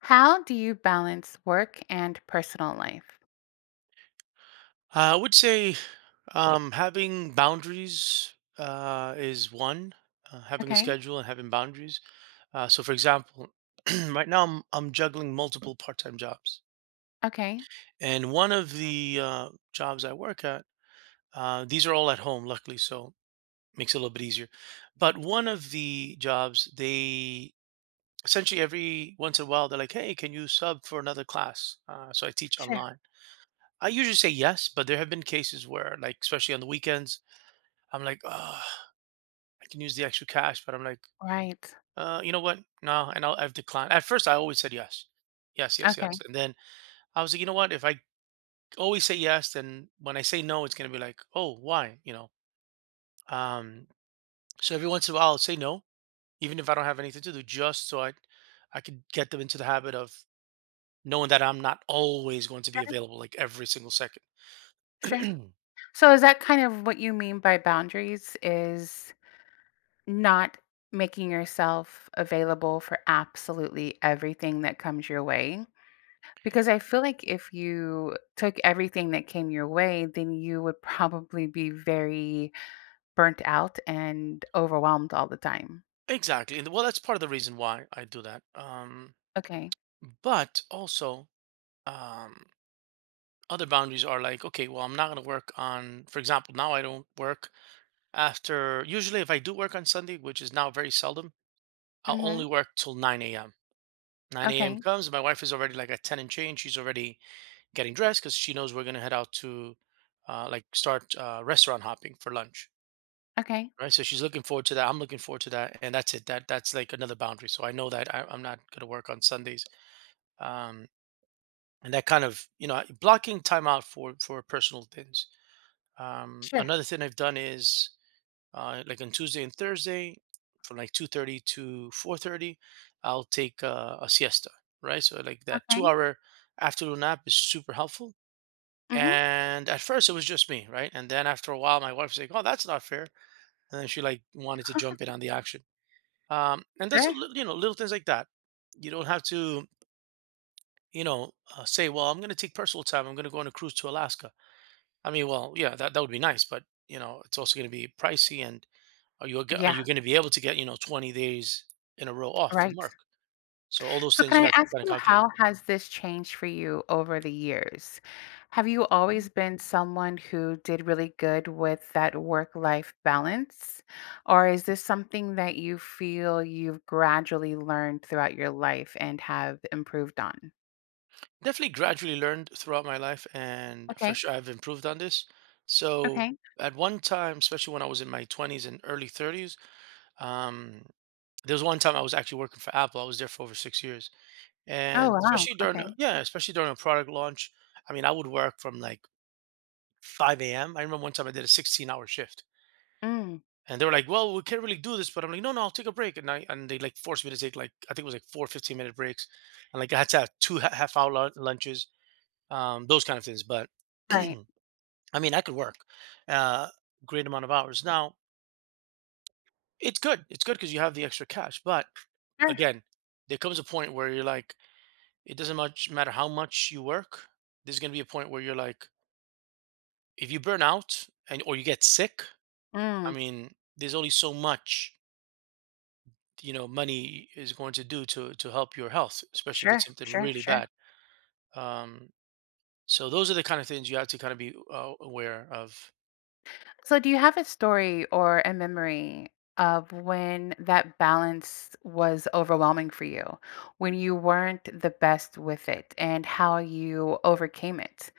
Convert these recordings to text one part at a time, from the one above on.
How do you balance work and personal life? I would say having boundaries is one. Having a Okay. schedule and having boundaries. So, for example, right now I'm juggling multiple part-time jobs, Okay. and one of the jobs I work at, these are all at home, luckily, so makes it a little bit easier. But one of the jobs, they essentially every once in a while they're like, "Hey, can you sub for another class?" So I teach Sure. online. I usually say yes, but there have been cases where, like, especially on the weekends I'm like, "Ugh, I can use the extra cash, but I'm like, Right. You know what? No," and I've declined. At first, I always said yes, yes, yes, yes, Okay. and then I was like, you know what? If I always say yes, then when I say no, it's gonna be like, oh, why? You know. Um, so every once in a while, I'll say no, even if I don't have anything to do, just so I could get them into the habit of knowing that I'm not always going to be available, like every single second. Sure. So is that kind of what you mean by boundaries is not making yourself available for absolutely everything that comes your way? Because I feel like if you took everything that came your way, then you would probably be very burnt out and overwhelmed all the time. Exactly. And well, that's part of the reason why I do that. Um, Okay. but also, um, other boundaries are like, okay, well, I'm not going to work on, for example, now I don't work after, usually if I do work on Sunday, which is now very seldom, I'll Mhm. only work till 9 a.m. 9 a.m. Okay. comes, my wife is already like at 10 and change. She's already getting dressed because she knows we're going to head out to like start restaurant hopping for lunch. Okay. Right. So she's looking forward to that. I'm looking forward to that. And that's it. That's like another boundary. So I know that I'm not going to work on Sundays. Um, and that kind of, you know, blocking time out for personal things. Sure. Another thing I've done is like on Tuesday and Thursday, from like 2:30 to 4:30, I'll take a siesta, right? So like that Okay. 2 hour afternoon nap is super helpful. Mhm. And at first it was just me, right? And then after a while, my wife's like, "Oh, that's not fair," and then she like wanted to jump in on the action. And Sure. You know, little things like that. You don't have to you know say, "Well, I'm going to take personal time. I'm going to go on a cruise to Alaska." I mean, well, yeah, that would be nice, but you know, it's also going to be pricey and are Yeah, you gonna be able to get, you know, 20 days in a row off from right. work? So all those So, things you can I have to ask kinda you, calculate. how has this changed for you over the years? Have you always Mhm. been someone who did really good with that work life balance? Or is this something that you feel you've gradually learned throughout your life and have improved on? Definitely gradually learned throughout my life, and for Okay. sure I've improved on this. So Okay. at one time, especially when I was in my 20s and early 30s, um, there was one time I was actually working for Apple. I was there for over 6 years, Oh, and wow. especially during Okay. Yeah, especially during a product launch, I mean, I would work from, like, 5 AM. I remember one time I did a 16-hour shift. Mm, And they were like, "Well, we can't really do this," but I'm like, "No, no, I'll take a break." And they like forced me to take like I think it was like four 15-minute breaks, and like I had to have half hour lunches, those kind of things. But right. I mean, I could work uh, great amount of hours. Now it's good because you have the extra cash. But Sure. again, there comes a point where you're like, it doesn't much matter how much you work. There's gonna be a point where you're like, if you burn out and or you get sick, I Mm, mean, there's only so much, you know, money is going to do to help your health, especially if sure. it's something Sure. really Sure. bad. um so those are the kind of things you have to kind of be aware of. So, do you have a story or a memory of when that balance was overwhelming for you, when you weren't the best with it, and how you overcame it?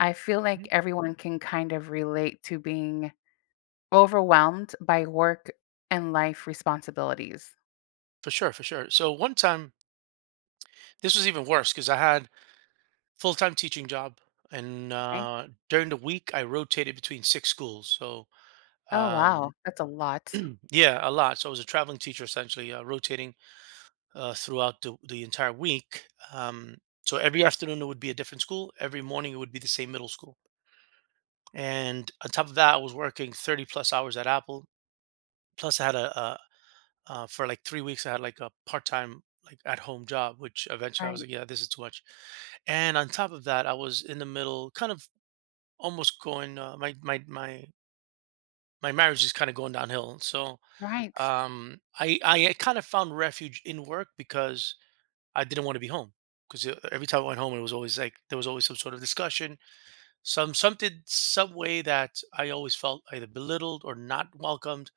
I feel like Mhm. everyone can kind of relate to being overwhelmed by work and life responsibilities. For sure, for sure. So one time, this was even worse because I had full-time teaching job, and Okay. During the week I rotated between six schools. So Oh, um wow. That's a lot. yeah, a lot. So I was a traveling teacher essentially, rotating throughout the entire week. Um, so every afternoon it would be a different school, every morning it would be the same middle school. And on top of that, I was working 30 plus hours at Apple. Plus, I had a for like 3 weeks, I had like a part time, like at home job, which eventually I was Right. like, yeah, this is too much. And on top of that, I was in the middle, kind of almost going, my marriage is kind of going downhill. So Right. I kind of found refuge in work because I didn't want to be home. Because every time I went home, it was always like there was always some sort of discussion, something some way that I always felt either belittled or not welcomed.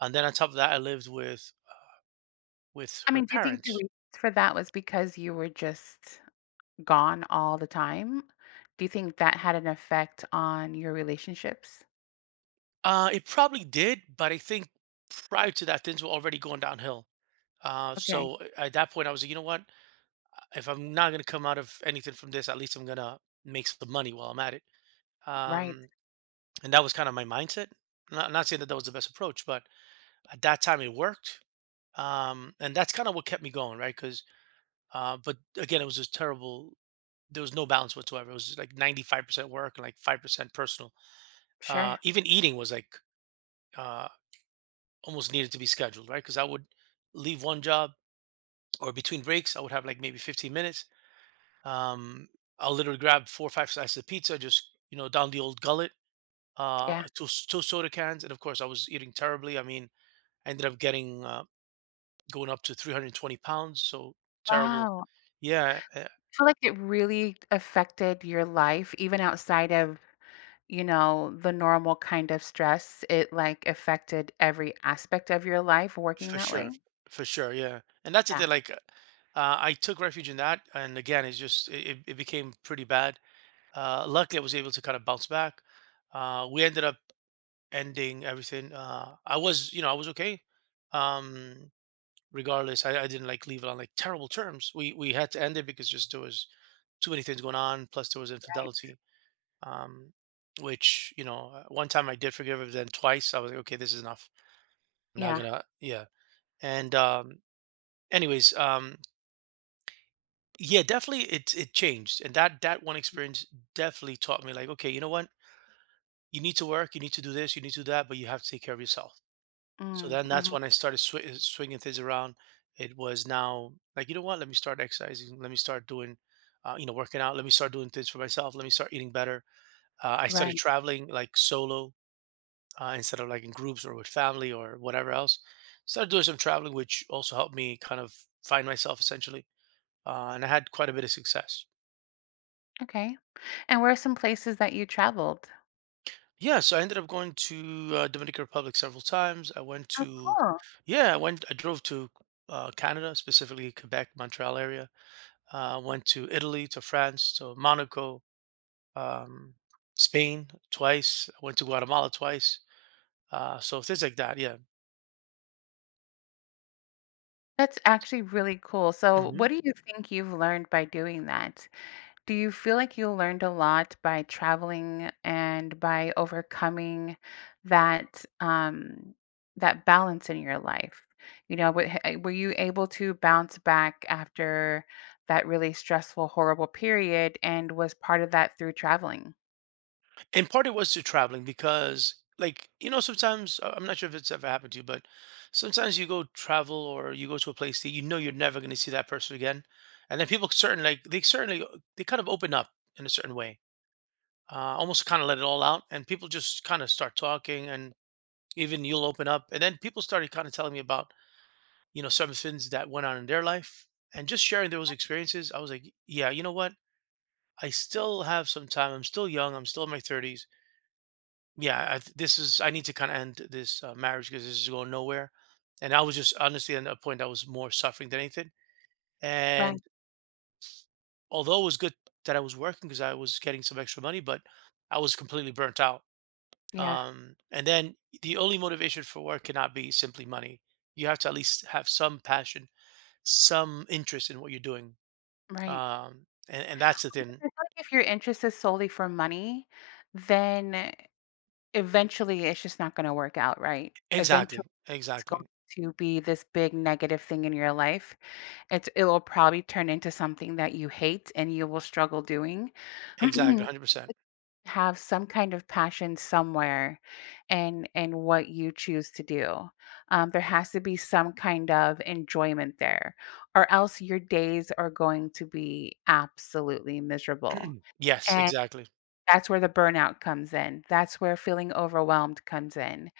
And then on top of that, I lived with I her mean, do you think the parents. reason for that was because you were just gone all the time, do you think that had an effect on your relationships? It probably did, but I think prior to that, things were already going downhill. Uh, Okay, so a- at that point, I was like, you know what? If I'm not gonna come out of anything from this, at least I'm gonna make some money while I'm at it. right, Um, and that was kind of my mindset. Not saying that that was the best approach, but at that time it worked. And that's kind of what kept me going, right? Because but again, it was a terrible, there was no balance whatsoever. It was like 95% work and like 5% personal. Sure, Even eating was like uh, almost needed to be scheduled, right? Because I would leave one job or between breaks, I would have like maybe 15 minutes. Um, I'll literally grab four or five slices of pizza, just, you know, down the old gullet, yeah. Two soda cans. And of course, I was eating terribly. I mean, I ended up going up to 320 pounds. So terrible. Wow, Yeah. I feel like it really affected your life even outside of, you know, the normal kind of stress. It, like, affected every aspect of your life working For that sure, way? for sure, yeah. And that's the Yeah, thing, like, I took refuge in that, and again, it's just it became pretty bad. Luckily, I was able to kind of bounce back. We ended up ending everything. I was, you know, I was okay. Um, regardless, I didn't like leave it on like terrible terms. We had to end it because just there was too many things going on. Plus, there was right, infidelity. Um, which you know, one time I did forgive her, but then twice I was like, okay, this is enough. I'm not yeah. gonna, yeah. And anyways, yeah, definitely it changed, and that one experience definitely taught me like, okay, you know what, you need to work, you need to do this, you need to do that, but you have to take care of yourself. So Mm, then that's mhm, when I started swinging things around. It was now like, you know what, let me start exercising, let me start doing you know, working out, let me start doing things for myself, let me start eating better. I started right, traveling like solo, instead of like in groups or with family or whatever else, started doing some traveling, which also helped me kind of find myself essentially. And I had quite a bit of success. okay. And where are some places that you traveled? Yeah, so I ended up going to Dominican Republic several times. I went Oh, to, cool. yeah, I drove to Canada, specifically Quebec, Montreal area. Went to Italy, to France, to Monaco, um, Spain twice. I went to Guatemala twice. So things like that. Yeah. That's actually really cool. So, Mm-hmm. what do you think you've learned by doing that? Do you feel like you learned a lot by traveling and by overcoming that um, that balance in your life? You know, were you able to bounce back after that really stressful, horrible period? And was part of that through traveling? In part, it was to traveling because, like, you know, sometimes I'm not sure if it's ever happened to you, but sometimes you go travel or you go to a place that you know you're never going to see that person again, and then people certain like they certainly they kind of open up in a certain way, almost kind of let it all out, and people just kind of start talking, and even you'll open up, and then people started kind of telling me about, you know, some things that went on in their life, and just sharing those experiences. I was like, yeah, you know what? I still have some time. I'm still young. I'm still in my 30s. Yeah, I, th- this is I need to kind of end this marriage because this is going nowhere. And I was just honestly at a point I was more suffering than anything. And Right. although it was good that I was working because I was getting some extra money, but I was completely burnt out. Yeah. And then the only motivation for work cannot be simply money. You have to at least have some passion, some interest in what you're doing. Right. And that's the thing. I feel like if your interest is solely for money, then eventually it's just not going to work out, right? Exactly. Eventually, it's Exactly. going to be this big negative thing in your life. It's it'll probably turn into something that you hate and you will struggle doing. Exactly. 100%. Have some kind of passion somewhere and what you choose to do. There has to be some kind of enjoyment there, or else your days are going to be absolutely miserable. Yes, exactly. That's where the burnout comes in. That's where feeling overwhelmed comes in.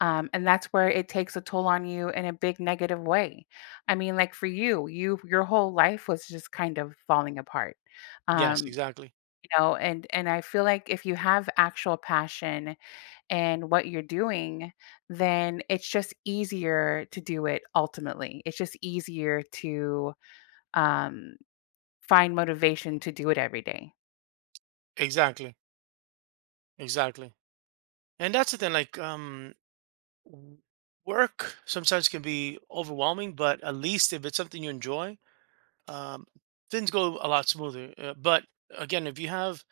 And that's where it takes a toll on you in a big negative way. I mean, like for you, you your whole life was just kind of falling apart. Yes, Um, exactly. you know, and I feel like if you have actual passion in what you're doing, then it's just easier to do it ultimately. It's just easier to um find motivation to do it every day. Exactly. Exactly. And that's the thing, like w- work sometimes can be overwhelming, but at least if it's something you enjoy, um things go a lot smoother. But again,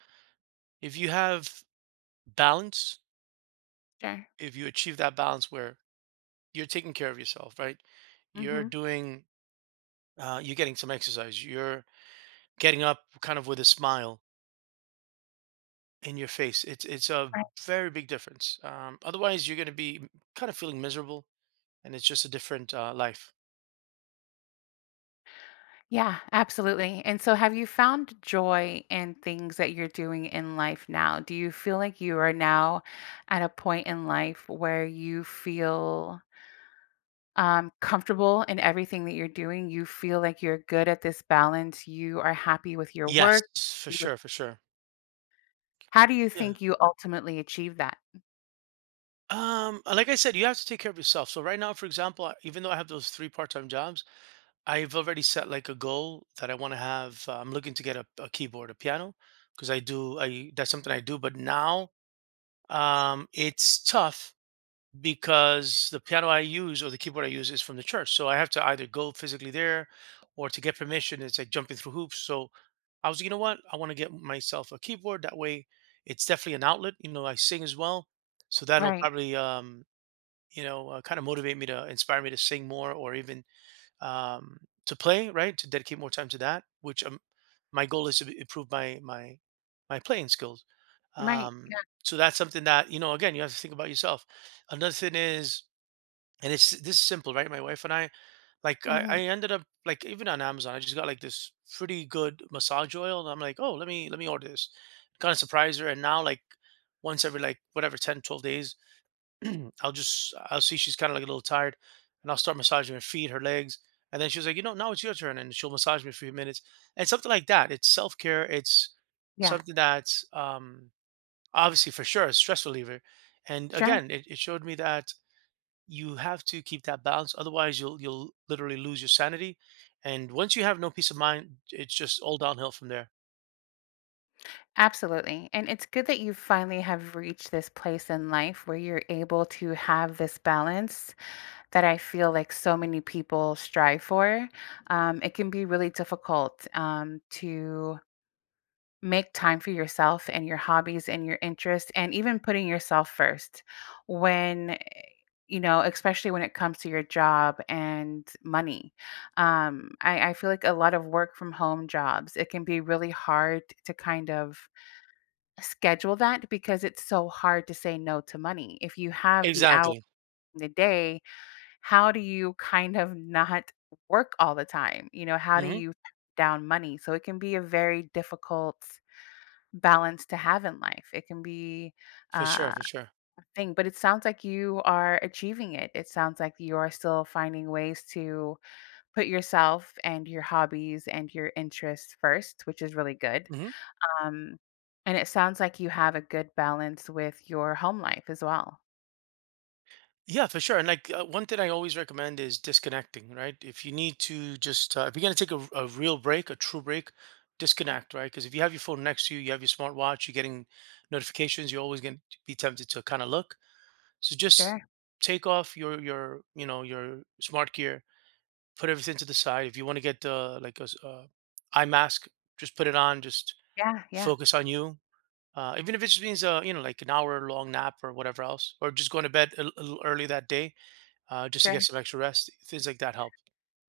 if you have balance, Sure. if you achieve that balance where you're taking care of yourself, right? You're Hmm. doing you're getting some exercise. You're getting up kind of with a smile in your face. It's a very big difference. Otherwise you're going to be kind of feeling miserable, and it's just a different life. Yeah, absolutely. And so, have you found joy in things that you're doing in life now? Do you feel like you are now at a point in life where you feel comfortable in everything that you're doing? You feel like you're good at this balance. You are happy with your Yes, work. for sure, for sure. How do you Yeah. think you ultimately achieve that? Like I said, you have to take care of yourself. So right now, for example, even though I have those three part-time jobs, I've already set like a goal that I want to have. I'm looking to get a keyboard, a piano, because I do. I That's something I do. But now, it's tough because the piano I use or the keyboard I use is from the church. So I have to either go physically there or to get permission, it's like jumping through hoops. So I was, you know what? I want to get myself a keyboard. That way it's definitely an outlet. You know, I sing as well. So that'll Right. probably, you know, kind of motivate me to inspire me to sing more or even um, to play, right? To dedicate more time to that, which my goal is to improve my my playing skills. Right. Um, Yeah. so that's something that you know. Again, you have to think about yourself. Another thing is, and it's this is simple, right? My wife and I, like, I Mhm. ended up like even on Amazon, I just got like this pretty good massage oil, and I'm like, oh, let me order this. Kind of surprise her, and now like once every like whatever 10 12 days. I'll see she's kind of like a little tired, and I'll start massaging her feet, her legs, and then she was like, you know, now it's your turn, and she'll massage me for a few minutes, and something like that. It's self care. It's Yeah. something that's obviously for sure a stress reliever, and Sure. again, it showed me that you have to keep that balance, otherwise you'll literally lose your sanity, and once you have no peace of mind, it's just all downhill from there. Absolutely. And it's good that you finally have reached this place in life where you're able to have this balance that I feel like so many people strive for. It can be really difficult to make time for yourself and your hobbies and your interests and even putting yourself first when you know especially when it comes to your job and money, I feel like a lot of work from home jobs it can be really hard to kind of schedule that because it's so hard to say no to money if you have the hour Exactly. in the day. How do you kind of not work all the time, you know, how do hmm you down money? So it can be a very difficult balance to have in life. It can be For sure. For a sure. thing, but it sounds like you are achieving it. It sounds like you are still finding ways to put yourself and your hobbies and your interests first, which is really good. Mhm. Um, and it sounds like you have a good balance with your home life as well. Yeah, for sure. And like one thing I always recommend is disconnecting, right? If you need to just, if you're going to take a real break, a true break, disconnect, right? Because if you have your phone next to you, you have your smartwatch, you're getting notifications, you're always going to be tempted to kind of look. So just Sure. take off you know, your smart gear, put everything to the side. If you want to get the, like eye mask, just put it on, just Yeah. Yeah. focus on you. Even if it just means, you know, like an hour long nap or whatever else, or just going to bed a little early that day, just to get Sure. some extra rest. Things like that help.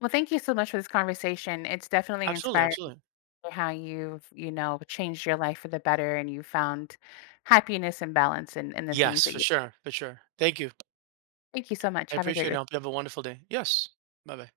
Well, thank you so much for this conversation. It's definitely Absolutely, inspiring to absolutely. hear how you've, you know, changed your life for the better and you found happiness and balance in the things Yes, that for you— sure, for sure. Thank you. Thank you so much. I Have a appreciate it. great— I hope you have a wonderful day. Yes. Bye bye.